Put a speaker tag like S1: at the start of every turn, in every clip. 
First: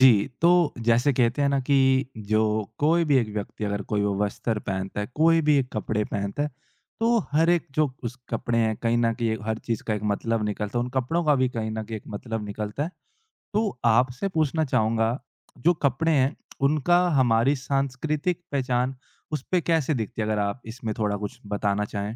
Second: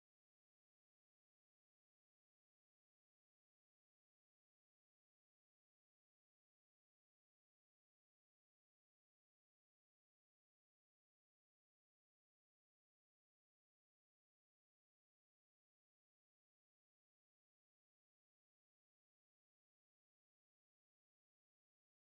S1: जी, तो जैसे कहते हैं ना कि जो कोई भी एक व्यक्ति अगर कोई वो वस्त्र पहनता है, कोई भी एक कपड़े पहनता है, तो हर एक जो उस कपड़े हैं कहीं न कहीं हर चीज़ का एक मतलब निकलता है, उन कपड़ों का भी कहीं न कहीं एक मतलब निकलता है। तो आपसे पूछना चाहूँगा जो कपड़े हैं, उनका हमारी सांस्कृतिक पहचान उस पे कैसे दिखती है? अगर आप इसमें थोड़ा कुछ बताना चाहें?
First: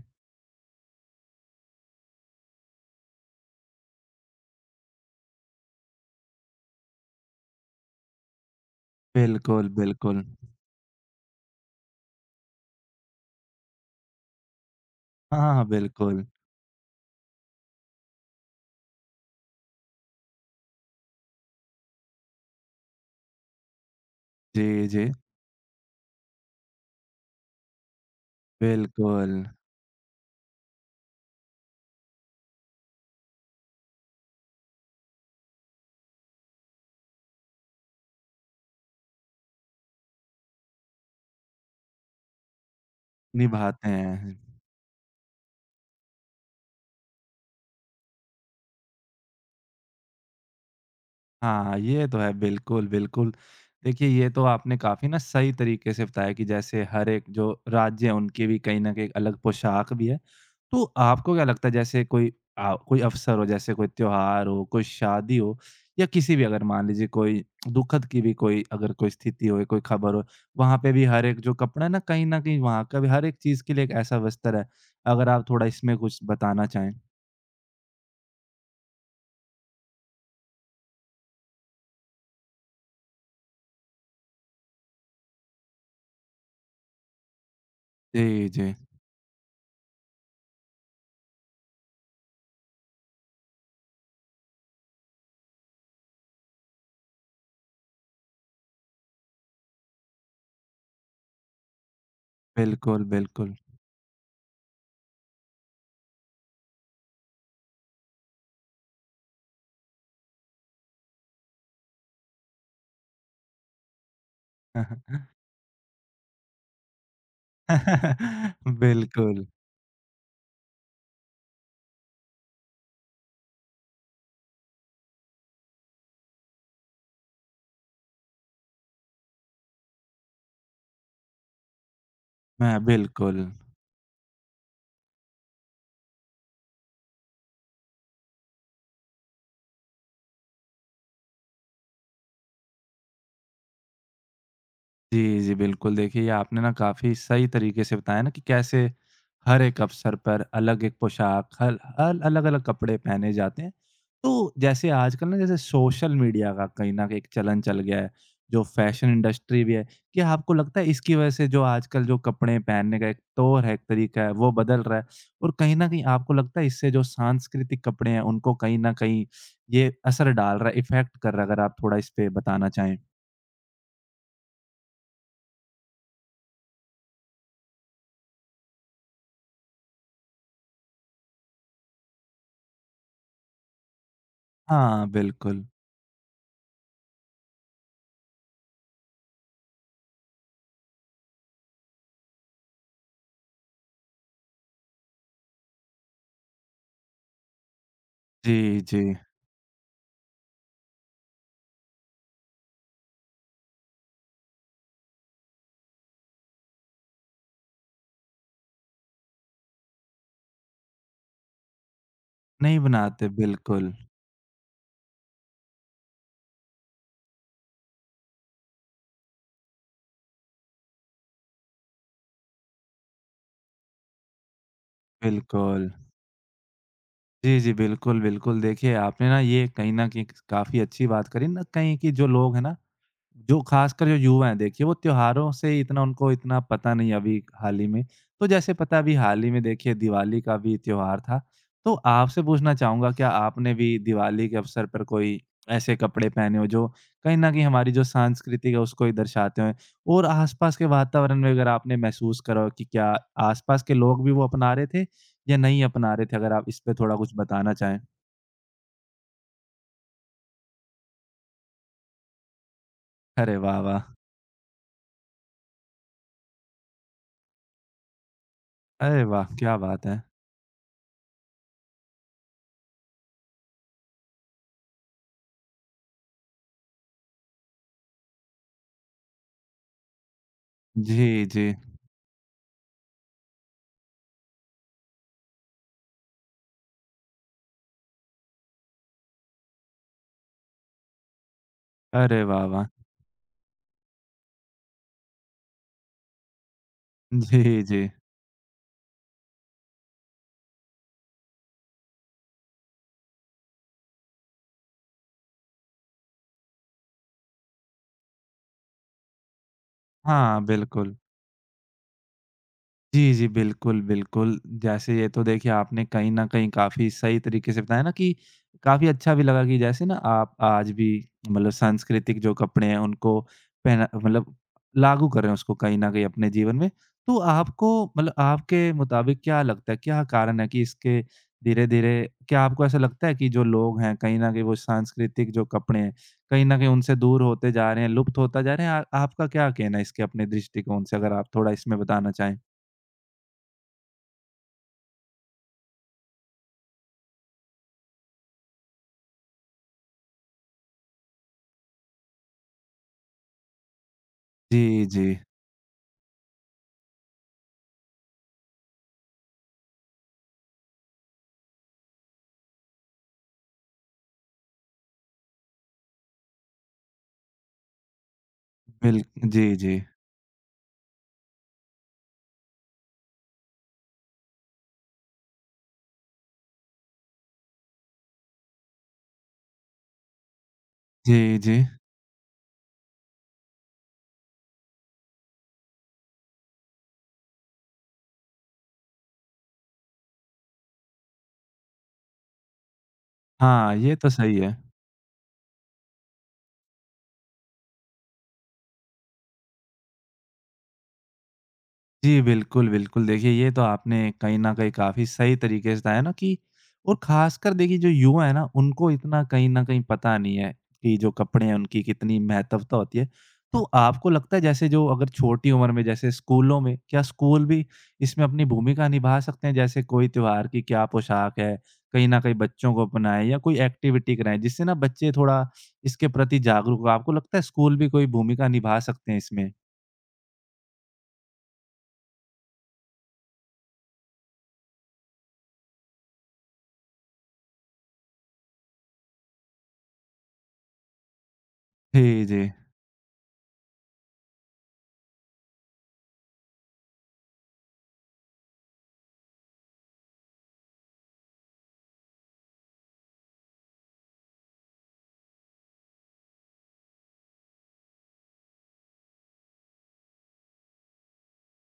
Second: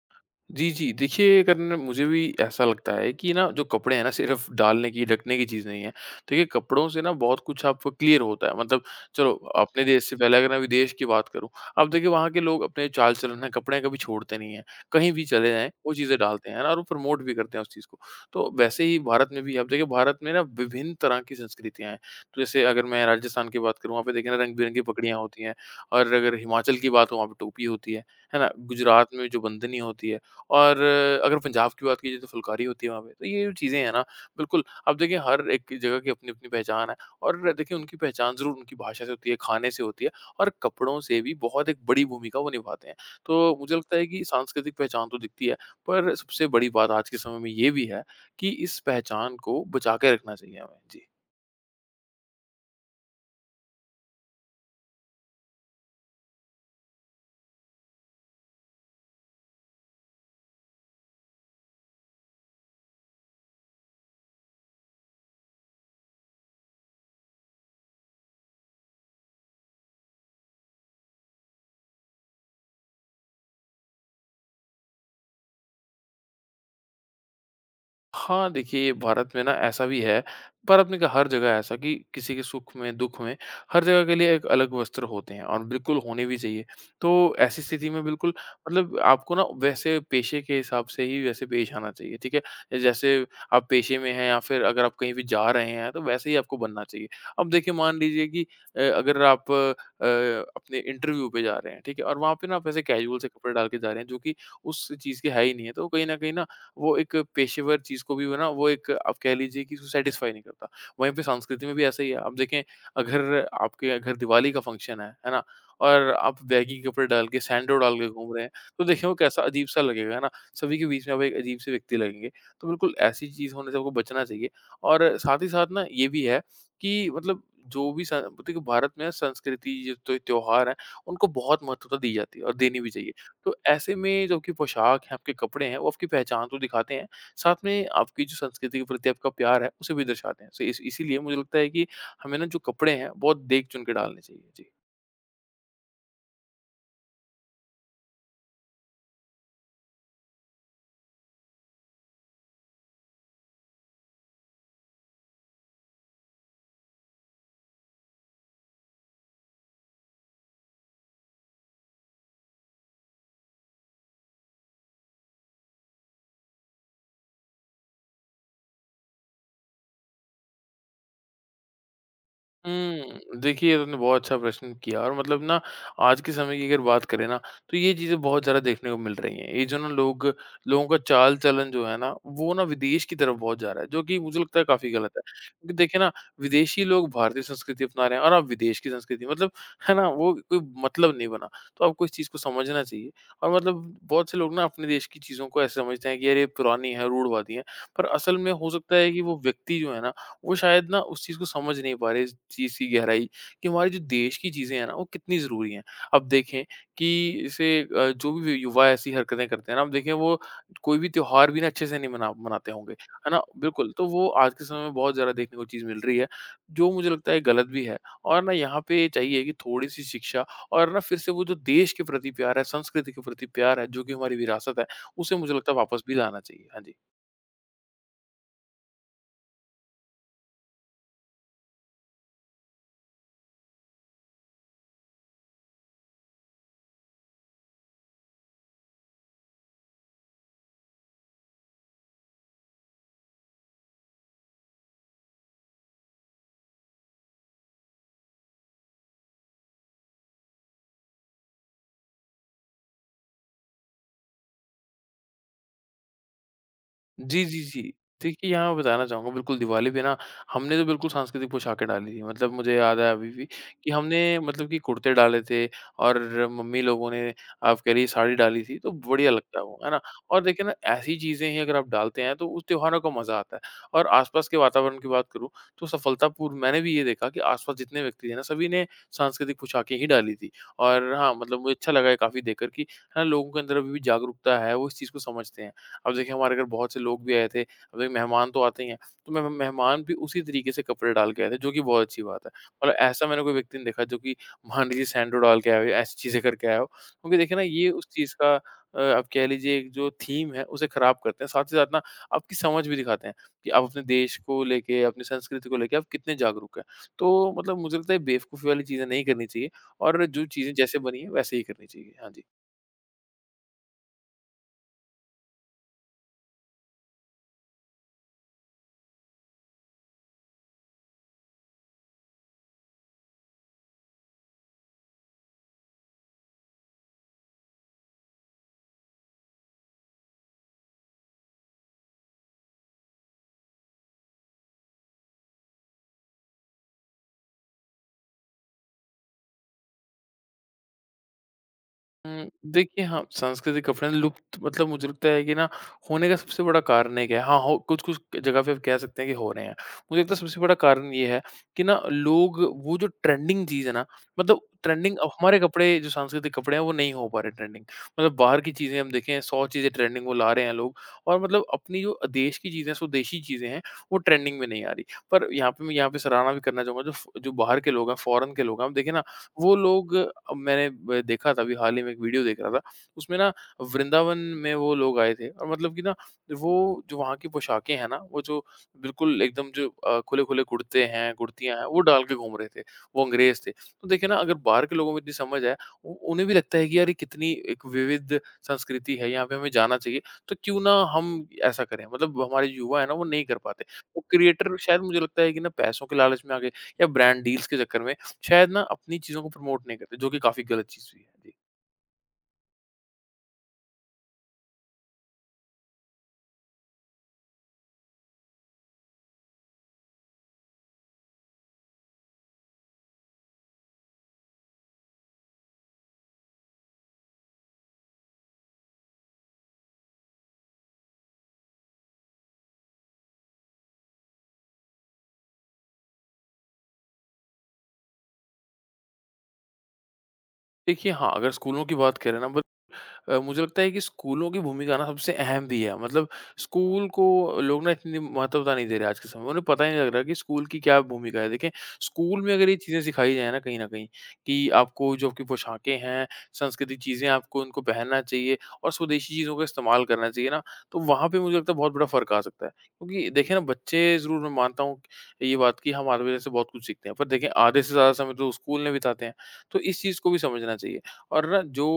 S2: जी, जी। देखिए, अगर न मुझे भी ऐसा लगता है कि ना जो कपड़े हैं ना सिर्फ़ डालने की, ढकने की चीज़ नहीं है। देखिए, कपड़ों से ना बहुत कुछ आपको क्लियर होता है। मतलब चलो
S1: बिल्कुल,
S2: अपने देश से
S1: बिल्कुल।
S2: पहले अगर मैं विदेश की बात करूँ, अब देखिए वहाँ के लोग अपने चाल-चलन है, कपड़े कभी छोड़ते नहीं हैं। कहीं भी
S1: हाँ,
S2: चले
S1: हाँ,
S2: जाएँ, वो चीज़ें
S1: बिल्कुल।
S2: डालते हैं, है ना? और वो प्रमोट भी करते हैं उस चीज़ को। तो वैसे ही भारत में भी आप देखिए भारत में ना विभिन्न तरह की संस्कृतियाँ हैं। तो जैसे अगर मैं राजस्थान की बात करूँ, वहाँ पे देखिए ना रंग-बिरंगी
S1: जी, जी।
S2: पगड़ियाँ होती हैं और अगर हिमाचल की बात हो, वहाँ पे टोपी होती है ना? गुजरात में
S1: बिल्कुल,
S2: जो बंधनी होती है, और अगर पंजाब की बात की जाए तो फुलकारी होती है वहाँ पे। तो ये जो चीज़ें हैं ना बिल्कुल आप देखिए हर एक जगह की अपनी-अपनी पहचान है और देखिए उनकी पहचान ज़रूर उनकी भाषा से होती है, खाने से होती है और कपड़ों से भी बहुत एक बड़ी भूमिका वो निभाते हैं। तो मुझे
S1: निभाते
S2: लगता है कि
S1: हैं।
S2: सांस्कृतिक पहचान तो दिखती है, पर सबसे बड़ी बात आज के समय में ये भी है कि इस पहचान को बचा के रखना चाहिए हमें। जी।
S1: हाँ, ये तो है। बिल्कुल, बिल्कुल। देखिए, ये तो आपने काफ़ी ना सही तरीके से बताया कि जैसे हर एक जो राज्य है, उनकी भी कहीं न कहीं अलग पोशाक भी है। तो आपको क्या लगता है जैसे कोई कोई अवसर हो, जैसे कोई त्योहार हो, कोई शादी हो या किसी भी अगर मान लीजिए कोई दुखद की भी कोई अगर कोई स्थिति हो, कोई खबर हो, वहाँ पे भी हर एक जो कपड़ा है ना, कहीं न कहीं वहाँ का भी हर एक चीज़ के लिए एक ऐसा वस्त्र है। अगर आप थोड़ा इसमें कुछ बताना चाहें?
S2: हाँ, देखिए भारत में ना ऐसा भी है, पर आपने कहा हर जगह ऐसा कि किसी के सुख में, दुख में, हर जगह के लिए एक अलग वस्त्र होते हैं और बिल्कुल होने भी चाहिए। तो ऐसी स्थिति में बिल्कुल
S1: जी, जी।
S2: मतलब आपको ना वैसे पेशे के हिसाब से ही वैसे पेश आना चाहिए, ठीक है? जैसे आप पेशे में हैं या फिर अगर आप कहीं भी जा रहे हैं, तो वैसे ही आपको बनना चाहिए। अब देखिए मान लीजिए कि अगर आप अपने इंटरव्यू पे जा रहे हैं, ठीक है? और वहाँ पे ना आप ऐसे
S1: बिल्कुल,
S2: कैजुअल से कपड़े
S1: बिल्कुल।
S2: डाल के जा रहे हैं, जो कि उस चीज़ के है ही नहीं है, तो कहीं न कहीं ना वो एक पेशेवर चीज़ को भी वो ना वो एक आप कह लीजिए कि उसको सैटिस्फाई नहीं करता। वहीं पे संस्कृति में भी ऐसा ही है। आप देखें अगर आपके घर दिवाली का फ़ंक्शन है ना? और आप बैगी कपड़े डाल के सैंडो डाल के घूम रहे हैं, तो देखिए वो कैसा
S1: बिल्कुल,
S2: अजीब-सा लगेगा, है ना? सभी के बीच में आप एक अजीब से व्यक्ति लगेंगे। तो बिल्कुल ऐसी चीज़ होने से आपको बचना चाहिए और साथ ही साथ ना ये भी है कि मतलब जो भी स देखिए भारत में संस्कृति जो त्योहार हैं, उनको बहुत महत्वता दी जाती है और
S1: मैं
S2: देनी भी चाहिए।
S1: बिल्कुल।
S2: तो ऐसे में जो आपकी पोशाक है, आपके कपड़े हैं, वो आपकी पहचान तो दिखाते हैं, साथ में आपकी जो संस्कृति के प्रति आपका प्यार है, उसे भी दर्शाते हैं। सो इस इसीलिए मुझे लगता है कि हमें ना जो कपड़े हैं, बहुत देख चुन के डालने चाहिए। जी।
S1: जी, जी, बिल्कुल। देखिए, ये आपने ना काफ़ी सही तरीके से बताया ना कि कैसे हर एक अवसर पर अलग एक पोशाक, हल हल अलग-अलग कपड़े पहने जाते हैं। तो जैसे आजकल ना जैसे सोशल मीडिया का कहीं न कहीं एक चलन चल गया है, जो फ़ैशन इंडस्ट्री भी है, क्या आपको लगता है इसकी वज़ह से जो आजकल जो कपड़े पहनने का एक तौर है, एक तरीका है, वो बदल रहा है? और कहीं न कहीं आपको लगता है इससे जो सांस्कृतिक कपड़े हैं, उनको कहीं न कहीं ये असर डाल रहा है, इफ़ेक्ट कर रहा है? अगर आप थोड़ा इस पे बताना चाहें।
S2: हुँ। देखिए, ये तुमने बहुत अच्छा प्रश्न किया और मतलब ना आज के समय की अगर बात करें ना, तो ये चीज़ें बहुत ज़्यादा देखने को मिल रही हैं। ये जो ना लोगों का चाल-चलन जो है ना, वो ना विदेश की तरफ बहुत जा रहा है, जो कि मुझे लगता है काफ़ी
S1: हाँ,
S2: गलत है।
S1: बिल्कुल।
S2: क्योंकि देखिए ना, विदेशी लोग भारतीय संस्कृति अपना रहे हैं और आप विदेश की संस्कृति मतलब है ना, वो कोई मतलब नहीं बना। तो आपको इस चीज़ को समझना चाहिए और मतलब बहुत से लोग ना अपने देश की चीज़ों को ऐसे समझते हैं कि यार ये पुरानी है, रूढ़वादी है। पर असल में हो
S1: जी,
S2: सकता
S1: जी।
S2: है कि वो व्यक्ति जो है ना, वो शायद ना उस चीज़ को समझ नहीं पा रहे, इस चीज़ की गहराई कि हमारे जो देश की चीज़ें हैं ना, वो कितनी ज़रूरी हैं। अब देखें कि जैसे जो भी युवा ऐसी हरकतें करते हैं ना, आप देखें वो कोई भी त्योहार भी ना अच्छे से नहीं मनाते
S1: नहीं
S2: होंगे,
S1: बनाते,
S2: है ना? बिल्कुल,
S1: बिल्कुल,
S2: तो वो आज के समय में बहुत ज़्यादा देखने को चीज़ मिल रही है, जो मुझे लगता है गलत भी है और ना यहाँ पे चाहिए कि थोड़ी-सी शिक्षा और ना फिर से वो जो देश के प्रति प्यार है, संस्कृति के प्रति प्यार है, जो कि हमारी विरासत है, उसे मुझे लगता है
S1: बिल्कुल।
S2: वापस भी लाना चाहिए। हाँ जी।
S1: जी, जी, बिल्कुल, बिल्कुल। देखिए, आपने ना ये कहीं न कहीं काफ़ी अच्छी बात करी ना कहीं कि जो लोग हैं ना, जो खासकर जो युवा हैं देखिए वो त्योहारों से इतना उनको इतना पता नहीं है अभी हाल ही में। तो जैसे पता है, अभी हाल ही में देखिए दिवाली का भी त्योहार था। तो आपसे पूछना चाहूँगा क्या आपने भी दिवाली के अवसर पर कोई ऐसे कपड़े पहने हो जो कहीं न कहीं हमारी जो संस्कृति है उसको ही दर्शाते हों? और आस-पास के वातावरण में अगर आपने महसूस करा हो कि क्या आस-पास के लोग भी वो अपना रहे थे या नहीं अपना रहे थे? अगर आप इस पे थोड़ा कुछ
S2: जी, जी,
S1: बताना
S2: जी।
S1: चाहें।
S2: देखिए, यहाँ मैं बताना चाहूँगा बिल्कुल दिवाली पे ना हमने तो बिल्कुल सांस्कृतिक पोशाकें डाली थी। मतलब मुझे याद है अभी भी
S1: अरे वाह,
S2: कि
S1: वाह!
S2: हमने मतलब कि कुर्ते डाले थे और मम्मी लोगों ने आप कह लीजिए साड़ी डाली थी, तो
S1: अरे
S2: बढ़िया
S1: वाह!
S2: लगता है
S1: क्या
S2: वो, है ना?
S1: बात है।
S2: और देखिए ना ऐसी चीज़ें ही अगर आप डालते हैं तो उस त्योहारों का मज़ा आता है। और आस-पास के वातावरण की बात करूँ तो सफलतापूर्व मैंने भी ये देखा कि आस-पास जितने व्यक्ति थे ना सभी ने सांस्कृतिक पोशाकें ही डाली थी। और हाँ,
S1: जी,
S2: मतलब
S1: जी।
S2: मुझे अच्छा लगा है काफ़ी देखकर कि है ना लोगों के अंदर अभी भी जागरूकता है, वो इस चीज़ को समझते हैं। अब देखिए हमारे घर बहुत से लोग भी आए थे, अब देखिए मेहमान तो आते ही हैं, तो मेहमान भी उसी तरीके से कपड़े डाल के आए थे, जो कि बहुत अच्छी
S1: अरे
S2: बात है।
S1: वाह, वाह!
S2: मतलब ऐसा मैंने कोई व्यक्ति नहीं देखा जो कि मान लीजिए सैंडो डाल के आया हो या ऐसी चीज़ें करके आया हो, क्योंकि देखिए ना
S1: जी,
S2: ये
S1: जी।
S2: उस चीज़ का आप कह लीजिए एक जो थीम है उसे खराब करते हैं, साथ ही साथ ना आपकी समझ भी दिखाते हैं कि आप अपने देश को लेके, अपनी संस्कृति को लेके आप कितने जागरूक हैं। तो मतलब मुझे लगता है बेवकूफ़ी वाली चीज़ें नहीं करनी चाहिए और जो
S1: हाँ,
S2: चीज़ें जैसे
S1: बिल्कुल।
S2: बनी हैं वैसे ही करनी चाहिए। हाँ जी।
S1: जी, जी। बिल्कुल, बिल्कुल। जैसे ये तो देखिए आपने कहीं न कहीं काफ़ी सही तरीके से बताया ना कि काफ़ी अच्छा भी लगा कि जैसे ना आप आज भी मतलब सांस्कृतिक जो कपड़े हैं उनको पहना मतलब लागू कर रहे हैं उसको कहीं न कहीं अपने जीवन में। तो आपको मतलब आपके मुताबिक क्या लगता है, क्या कारण है कि इसके धीरे-धीरे क्या आपको ऐसा लगता है कि जो लोग हैं कहीं न कहीं वो सांस्कृतिक जो कपड़े हैं, कहीं न कहीं उनसे दूर होते जा रहे हैं, लुप्त होता जा रहे हैं? आ आपका क्या कहना है इसके अपने दृष्टिकोण से अगर आप थोड़ा इसमें बताना चाहें?
S2: देखिए हाँ, सांस्कृतिक कपड़े लुप्त मतलब मुझे लगता है कि ना होने का सबसे बड़ा कारण एक है। हाँ, हो कुछ-कुछ जगह पे आप कह सकते हैं कि हो रहे हैं। मुझे लगता है सबसे बड़ा कारण ये है कि ना लोग वो जो ट्रेंडिंग चीज़ है ना मतलब
S1: जी,
S2: ट्रेंडिंग
S1: जी।
S2: अब हमारे कपड़े जो सांस्कृतिक कपड़े हैं वो नहीं हो पा रहे ट्रेंडिंग। मतलब बाहर की चीज़ें हम देखें 100 चीज़ें ट्रेंडिंग वो ला रहे हैं लोग और मतलब अपनी जो देश की चीज़ें स्वदेशी चीज़ें हैं वो ट्रेंडिंग में नहीं आ रही। पर यहाँ पे सराहना भी करना चाहूँगा जो फ जो बाहर के लोग हैं, फ़ॉरेन के लोग हैं, आप देखें
S1: बिल
S2: ना
S1: जी,
S2: वो
S1: जी।
S2: लोग मैंने ब देखा था अभी हाल ही में एक वीडियो देख रहा था, उसमें ना वृंदावन में वो लोग आए थे और मतलब कि ना वो जो वहाँ की पोशाकें हैं ना, वो जो बिल्कुल एकदम जो खुले-खुले कुर्ते हैं,
S1: जी,
S2: कुर्तियाँ
S1: जी।
S2: हैं, वो डाल के घूम रहे थे, वो अंग्रेज़ थे। तो देखिए ना अगर बाहर के लोगों को इतनी समझ है, उ उन्हें भी लगता है कि यार ये कितनी एक विविध संस्कृति है, यहाँ पे हमें जाना चाहिए, तो क्यों ना हम ऐसा करें? मतलब हमारे युवा है ना वो नहीं कर पाते।
S1: हाँ, ये
S2: वो
S1: तो सही
S2: क्रिएटर
S1: है।
S2: शायद मुझे लगता है कि ना पैसों के लालच में आ गए या ब्रांड डील्स के चक्कर में शायद ना अपनी चीज़ों को प्रमोट नहीं करते, जो कि काफ़ी गलत चीज़ भी है। जी।
S1: जी, बिल्कुल, बिल्कुल। देखिए, ये तो आपने कहीं न कहीं काफ़ी सही तरीके से बताया ना कि और ख़ासकर देखिए जो युवा है ना, उनको इतना कहीं न कहीं पता नहीं है कि जो कपड़े हैं, उनकी कितनी महत्वता होती है। तो आपको लगता है जैसे जो अगर छोटी उम्र में जैसे स्कूलों में, क्या स्कूल भी इसमें अपनी भूमिका निभा सकते हैं? जैसे कोई त्योहार की क्या पोशाक है, कहीं न कहीं बच्चों को अपनाएँ या कोई एक्टिविटी कराएँ, जिससे ना बच्चे थोड़ा इसके प्रति जागरूक हों। आपको लगता है स्कूल भी कोई भूमिका निभा सकते हैं इसमें?
S2: देखिए हाँ, अगर स्कूलों की बात करें मुझे लगता है कि स्कूलों की भूमिका ना सबसे अहम भी है। मतलब स्कूल को लोग ना इतनी महत्वता नहीं दे रहे आज के समय में। उन्हें पता ही नहीं लग रहा कि स्कूल की क्या भूमिका है। देखें, स्कूल
S1: जी,
S2: में अगर
S1: जी।
S2: ये चीज़ें सिखाई जाएँ ना कहीं न कहीं कि आपको जो आपकी पोशाकें हैं, सांस्कृतिक चीज़ें आपको उनको पहनना चाहिए और स्वदेशी चीज़ों का इस्तेमाल करना चाहिए ना, तो वहाँ पे मुझे लगता है बहुत बड़ा फ़र्क आ सकता है। क्योंकि देखिए ना बच्चे ज़रूर मैं मानता हूँ ये बात कि हम आधे बजे से बहुत कुछ सीखते हैं। पर देखें आधे से ज़्यादा समय तो स्कूल में बिताते हैं। तो इस चीज़ को भी समझना चाहिए। और ना जो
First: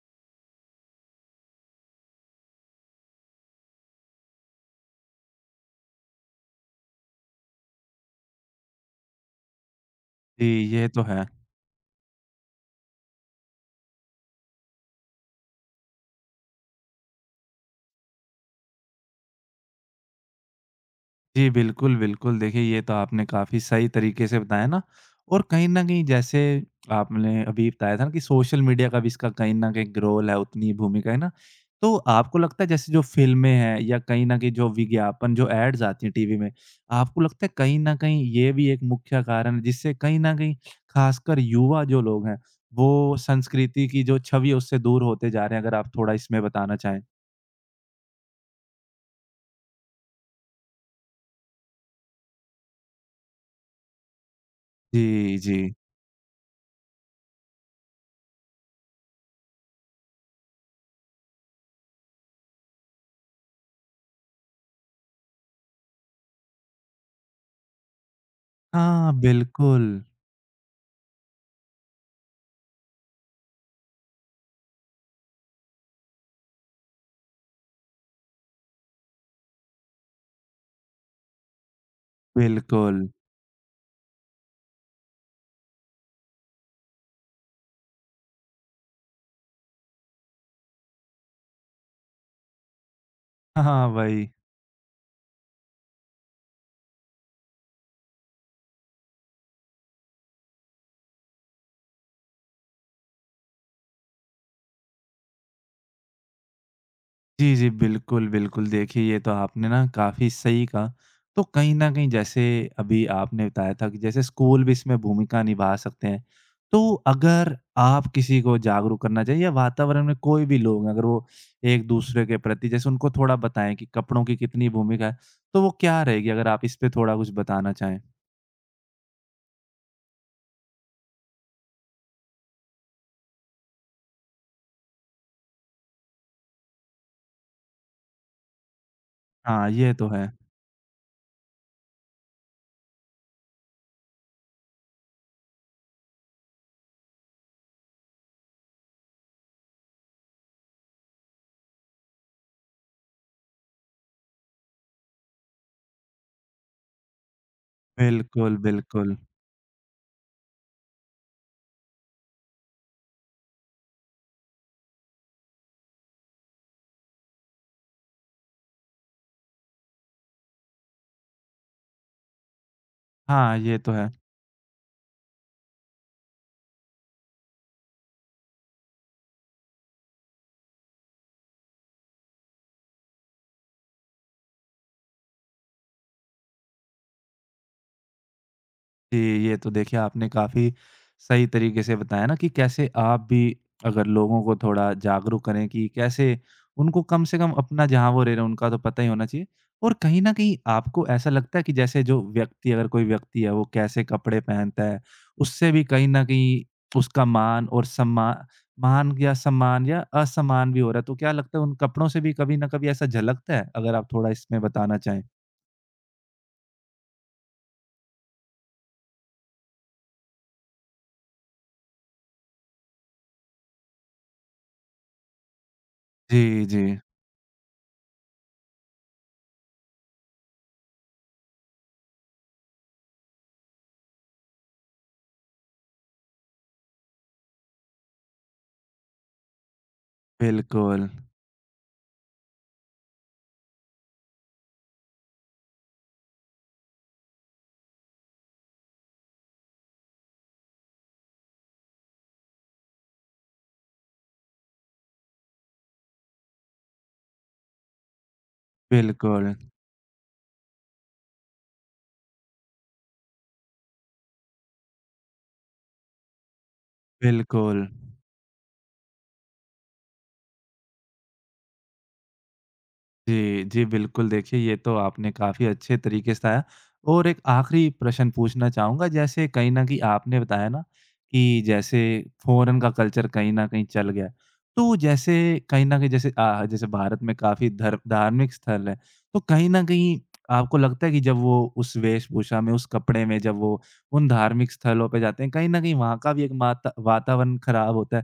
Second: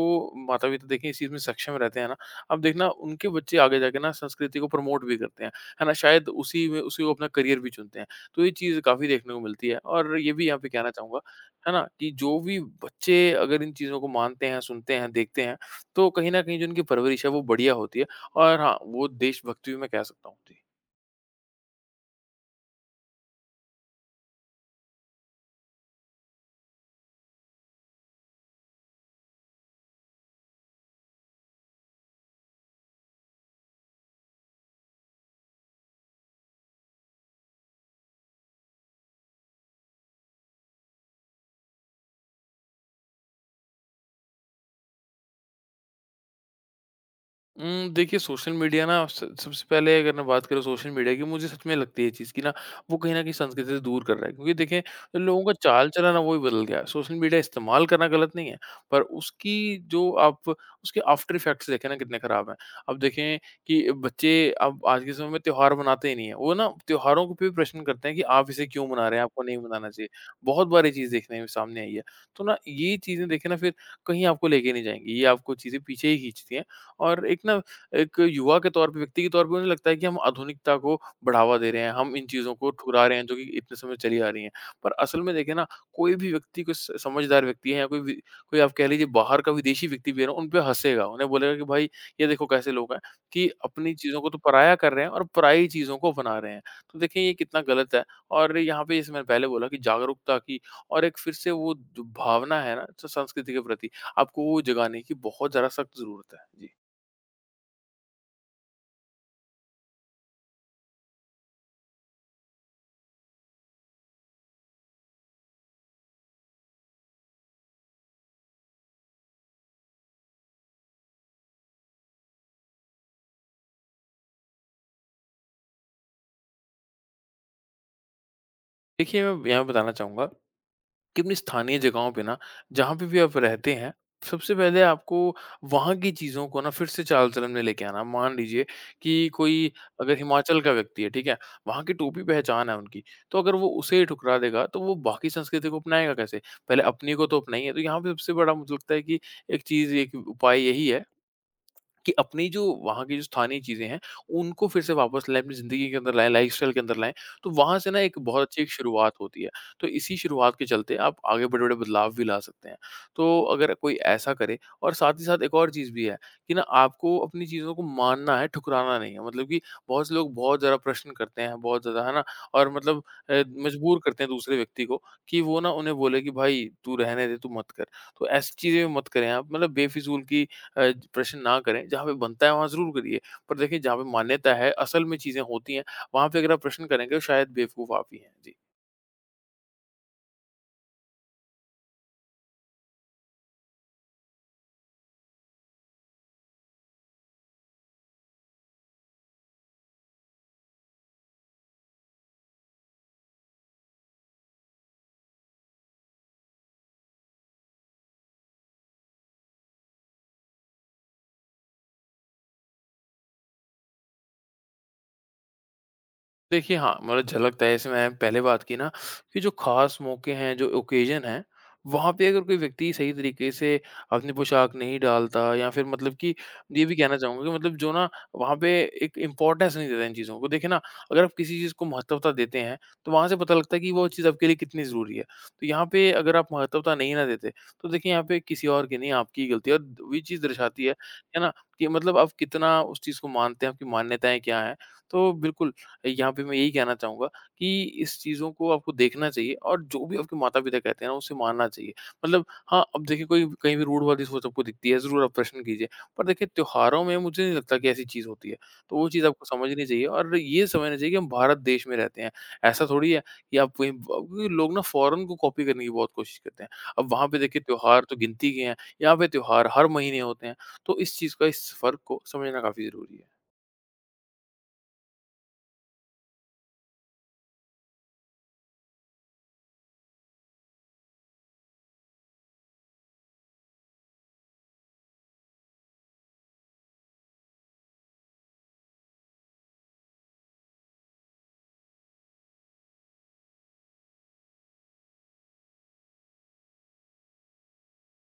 S2: माता-पिता देखिए इस चीज़ में सक्षम रहते हैं ना, अब देखना उनके बच्चे आगे जाके ना संस्कृति को प्रमोट भी करते हैं, है ना? शायद उसी को अपना करियर भी चुनते हैं। तो ये चीज़ काफ़ी देखने को मिलती है और ये
S1: जी,
S2: भी यहाँ पे
S1: ये
S2: कहना
S1: तो
S2: चाहूँगा,
S1: है।
S2: है ना? कि जो भी बच्चे अगर इन चीज़ों को मानते हैं, सुनते हैं, देखते हैं, तो कहीं न कहीं जो इनकी परवरिश है वो बढ़िया होती है और हाँ, वो देशभक्ति भी मैं कह सकता हूँ। जी।
S1: जी, बिल्कुल, बिल्कुल। देखिए, ये तो आपने काफ़ी सही तरीके से बताया ना और कहीं न कहीं जैसे आपने अभी बताया था ना कि सोशल मीडिया का भी इसका कहीं न कहीं एक रोल है, उतनी ही भूमिका है ना। तो आपको लगता है जैसे जो फ़िल्में हैं या कहीं न कहीं जो विज्ञापन, जो एड्स आती हैं टीवी में, आपको लगता है कहीं न कहीं ये भी एक मुख्य कारण है जिससे कहीं न कहीं ख़ासकर युवा जो लोग हैं, वो संस्कृति की जो छवि है उससे दूर होते जा रहे हैं? अगर आप थोड़ा इसमें बताना चाहें।
S2: देखिए सोशल मीडिया ना स सबसे पहले अगर मैं बात करूँ सोशल मीडिया की मुझे सच में लगती है ये चीज़ कि ना वो कहीं न कहीं संस्कृति से दूर कर रहा है। क्योंकि देखिए
S1: जी,
S2: लोगों का
S1: जी।
S2: चाल-चलन वो ही बदल गया है। सोशल मीडिया इस्तेमाल करना गलत नहीं है, पर उसकी जो आप उसके आफ्टर इफेक्ट्स देखें ना कितने खराब हैं। अब देखें कि बच्चे अब आज के समय में त्योहार मनाते ही नहीं हैं। वो ना त्योहारों पे भी प्रश्न करते हैं कि आप इसे क्यों मना
S1: हाँ,
S2: रहे हैं? आपको नहीं
S1: बिल्कुल,
S2: मनाना चाहिए। बहुत बार ये चीज़ देखने में सामने आई है। तो ना ये चीज़ें देखें ना फिर कहीं आपको लेके नहीं जाएँगी। ये आपको चीज़ें पीछे ही खींचती हैं और एक ना एक युवा के तौर पे, व्यक्ति के तौर पे मुझे लगता है कि हम आधुनिकता को बढ़ावा दे रहे हैं, हम इन चीज़ों को ठुकरा
S1: बिल्कुल।
S2: रहे हैं जो कि इतने समय चली आ रही हैं। पर असल में देखें ना, कोई भी व्यक्ति कोई स समझदार व्यक्ति है या कोई आप कह लीजिए बाहर का विदेशी व्यक्ति भी है ना, उन पे हँसेगा, उन्हें बोलेगा कि भाई ये देखो कैसे लोग हैं कि
S1: हाँ,
S2: अपनी चीज़ों को
S1: वही।
S2: तो पराया कर रहे हैं और पराई चीज़ों को अपना रहे हैं। तो देखिए ये कितना गलत है और यहाँ पे जैसे मैंने पहले बोला कि जागरूकता की और एक फिर से वो जो भावना है ना, स संस्कृति के प्रति आपको वो जगाने की बहुत ज़्यादा सख्त ज़रूरत है। जी।
S1: जी, जी, बिल्कुल, बिल्कुल। देखिए, ये तो आपने ना काफ़ी सही कहा। तो कहीं न कहीं जैसे अभी आपने बताया था कि जैसे स्कूल भी इसमें भूमिका निभा सकते हैं। तो अगर आप किसी को जागरूक करना चाहिए या वातावरण में कोई भी लोग हैं, अगर वो एक-दूसरे के प्रति जैसे उनको थोड़ा बताएँ कि कपड़ों की कितनी भूमिका है, तो वो क्या रहेगी? अगर आप इस पे थोड़ा कुछ बताना चाहें।
S2: देखिए, मैं यहाँ बताना चाहूँगा कि अपनी स्थानीय जगहों पे ना, जहाँ पे भी आप रहते हैं, सबसे पहले आपको वहाँ की चीज़ों को ना फिर से चाल-चलन में लेके आना। मान लीजिए कि
S1: हाँ,
S2: कोई
S1: ये तो
S2: अगर
S1: है।
S2: हिमाचल का व्यक्ति है, ठीक है? वहाँ की टोपी-पहचान है उनकी, तो अगर वो उसे ही ठुकरा देगा, तो वो बाकी संस्कृति को अपनाएगा कैसे? पहले अपनी को तो अपनाइए। तो यहाँ पे सबसे बड़ा मुझे लगता है कि एक चीज़, एक उपाय यही है कि अपनी जो वहाँ की जो स्थानीय चीज़ें हैं, उनको फिर से वापस लाएँ, अपनी ज़िंदगी के अंदर लाएँ, लाइफ़स्टाइल के अंदर लाएँ, तो वहाँ से ना एक बहुत
S1: बिल्कुल,
S2: अच्छी एक शुरुआत
S1: बिल्कुल।
S2: होती है। तो इसी शुरुआत के चलते आप आगे बड़े-बड़े बदलाव भी ला सकते हैं। तो अगर कोई ऐसा करे और साथ ही साथ एक और चीज़ भी है कि ना आपको अपनी चीज़ों को मानना है, ठुकराना नहीं है। मतलब कि बहुत से लोग बहुत ज़्यादा प्रश्न करते हैं, बहुत ज़्यादा, है ना? और मतलब अ,
S1: हाँ, ये तो
S2: मजबूर
S1: है।
S2: करते हैं दूसरे व्यक्ति को कि वो ना उन्हें बोले कि, "भाई, तू रहने दे, तू मत कर।" तो ऐसी चीज़ें मत करें आप। मतलब बेफ़िज़ूल की प्रश्न ना करें, जहाँ पे बनता है वहाँ ज़रूर करिए। पर देखिए जहाँ पे मान्यता है, असल में चीज़ें होती हैं, वहाँ पे अगर आप प्रश्न करेंगे तो शायद बेवकूफ़ आप ही हैं। जी।
S1: जी, ये तो देखिए आपने काफ़ी सही तरीके से बताया ना कि कैसे आप भी अगर लोगों को थोड़ा जागरूक करें कि कैसे उनको कम से कम अपना जहाँ वो रह रहे हैं उनका तो पता ही होना चाहिए। और कहीं न कहीं आपको ऐसा लगता है कि जैसे जो व्यक्ति अगर कोई व्यक्ति है वो कैसे कपड़े पहनता है, उससे भी कहीं न कहीं उसका मान और सम्मा मान या सम्मान या असम्मान भी हो रहा है। तो क्या लगता है उन कपड़ों से भी कभी न कभी ऐसा झलकता है? अगर आप थोड़ा इसमें बताना चाहें।
S2: देखिए, हाँ, मतलब झलकता है जैसे मैंने पहले बात की ना कि जो ख़ास मौके हैं, जो ओकेज़न हैं, वहाँ पे अगर कोई व्यक्ति सही तरीके से अपनी पोशाक नहीं डालता या फिर मतलब कि
S1: जी, जी।
S2: ये भी कहना चाहूँगा कि मतलब जो ना वहाँ पे एक इम्पोर्टेंस नहीं देता इन चीज़ों को। देखिए ना, अगर आप किसी चीज़ को महत्वता देते हैं, तो वहाँ से पता लगता है कि वो चीज़ आपके लिए कितनी ज़रूरी है। तो यहाँ पे अगर आप महत्वता नहीं ना देते, तो देखिए यहाँ पे किसी और की नहीं आपकी ही गलती है और वही चीज़ दर्शाती
S1: बिल्कुल,
S2: है ना, कि मतलब आप कितना उस चीज़ को मानते हैं, आपकी मान्यताएँ क्या हैं। तो बिल्कुल, यहाँ पे मैं यही कहना चाहूँगा कि इस चीज़ों को आपको देखना चाहिए और जो भी आपके माता-पिता कहते हैं ना, उसे मानना चाहिए। मतलब हाँ, अब देखिए कोई कहीं भी रूढ़ वाली सोच आपको दिखती है, ज़रूर आप प्रश्न कीजिए। पर देखिए त्योहारों में मुझे नहीं लगता कि ऐसी चीज़ होती है। तो वो चीज़ आपको
S1: बिल्कुल।
S2: समझनी चाहिए और ये समझना चाहिए कि हम भारत देश में रहते हैं। ऐसा थोड़ी है कि आप कहीं ब क्योंकि लोग ना फ़ॉरेन को कॉपी करने की बहुत कोशिश करते हैं। अब वहाँ पे देखिए
S1: बिल्कुल।
S2: त्योहार तो गिनती के हैं, यहाँ पे त्योहार हर महीने होते हैं। तो इस चीज़ का इस फ़र्क को समझना काफ़ी ज़रूरी है।
S1: जी, जी, बिल्कुल देखिए ये तो आपने काफ़ी अच्छे तरीके से आया और एक आखिरी प्रश्न पूछना चाहूँगा जैसे कहीं न कहीं आपने बताया ना कि जैसे फ़ॉरेन का कल्चर कहीं न कहीं चल गया है। तो जैसे कहीं न कहीं जैसे जैसे भारत में काफ़ी धर धार्मिक स्थल हैं, तो कहीं न कहीं आपको लगता है कि जब वो उस वेशभूषा में, उस कपड़े में जब वो उन धार्मिक स्थलों पे जाते हैं, कहीं न कहीं वहाँ का भी एक माता वातावरण खराब होता है।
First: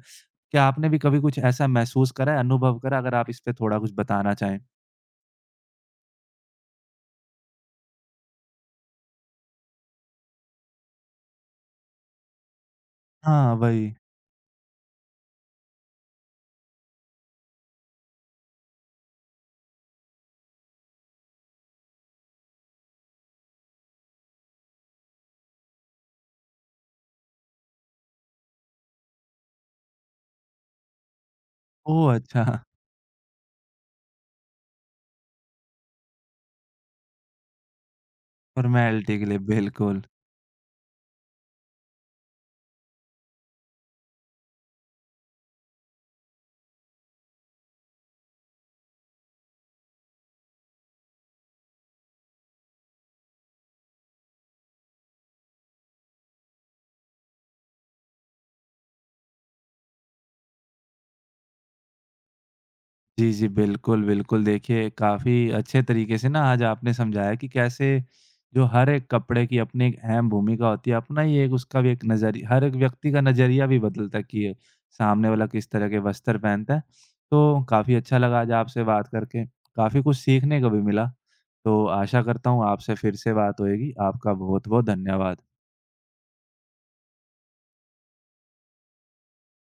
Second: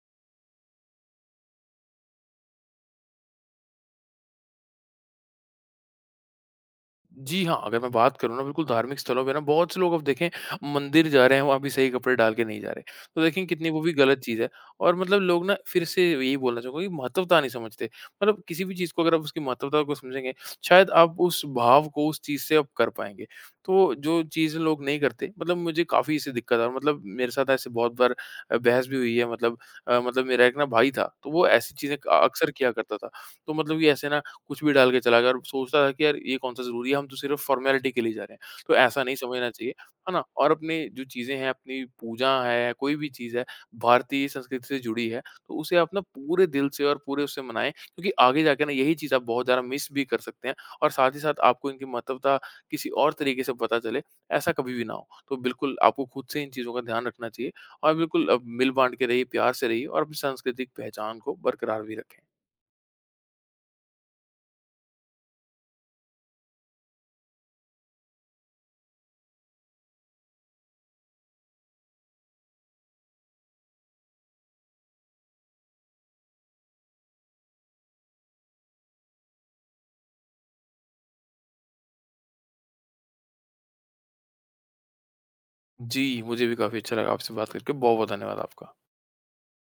S1: क्या आपने भी कभी कुछ ऐसा महसूस करा है, अनुभव करा? अगर आप इस पे थोड़ा कुछ बताना चाहें।
S2: जी हाँ, अगर मैं बात करूँ ना बिल्कुल धार्मिक स्थलों पे ना बहुत से लोग अब देखें मंदिर जा रहे हैं वहाँ भी सही कपड़े डाल के नहीं जा रहे। तो देखें
S1: हाँ,
S2: कितनी वो भी
S1: वही।
S2: गलत चीज़ है और मतलब लोग ना फिर से यही बोलना चाहूँगा कि महत्वता नहीं समझते। मतलब किसी भी चीज़ को अगर आप उसकी महत्वता को समझेंगे, शायद आप उस भाव को उस चीज़ से आप कर पाएँगे। तो जो चीज़ लोग नहीं करते मतलब मुझे काफ़ी इससे दिक्कत है और मतलब मेरे साथ ऐसे बहुत बार बहस भी हुई है मतलब मतलब मेरा एक ना भाई था, तो वो ऐसी चीज़ें
S1: ओह!
S2: अक्सर
S1: अच्छा,
S2: किया करता था। तो मतलब ये ऐसे ना कुछ भी डाल के चला गया और सोचता था कि यार ये कौन-सा ज़रूरी है, हम तो सिर्फ़ फ़ॉर्मेलिटी के लिए जा रहे हैं। तो ऐसा नहीं
S1: फ़ॉर्मेलिटी के लिए,
S2: समझना चाहिए,
S1: बिल्कुल।
S2: है ना? और अपनी जो चीज़ें हैं, अपनी पूजा है, कोई भी चीज़ है, भारतीय संस्कृति से जुड़ी है, तो उसे आप ना पूरे दिल से और पूरे उससे मनाएँ क्योंकि आगे जाके ना यही चीज़ आप बहुत ज़्यादा मिस भी कर सकते हैं और साथ ही साथ आपको इनकी महत्वता किसी और तरीके से पता चले, ऐसा कभी भी ना हो। तो बिल्कुल आपको खुद से इन चीज़ों का ध्यान रखना चाहिए और बिल्कुल मिल-बाँट के रहिए, प्यार से रहिए और अपनी सांस्कृतिक पहचान को बरकरार भी रखें।
S1: जी, जी। बिल्कुल, बिल्कुल। देखिए, काफ़ी अच्छे तरीके से ना आज आपने समझाया कि कैसे जो हर एक कपड़े की अपनी एक अहम भूमिका होती है, अपना ही एक उसका भी एक नज़रिया हर एक व्यक्ति का नज़रिया भी बदलता है कि ये सामने वाला किस तरह के वस्त्र पहनता है। तो काफ़ी अच्छा लगा आज आपसे बात करके, काफ़ी कुछ सीखने को भी मिला। तो आशा करता हूँ आपसे फिर से बात होएगी। आपका बहुत-बहुत धन्यवाद।
S2: जी, मुझे भी काफ़ी अच्छा लगा आपसे बात करके। बहुत-बहुत धन्यवाद आपका।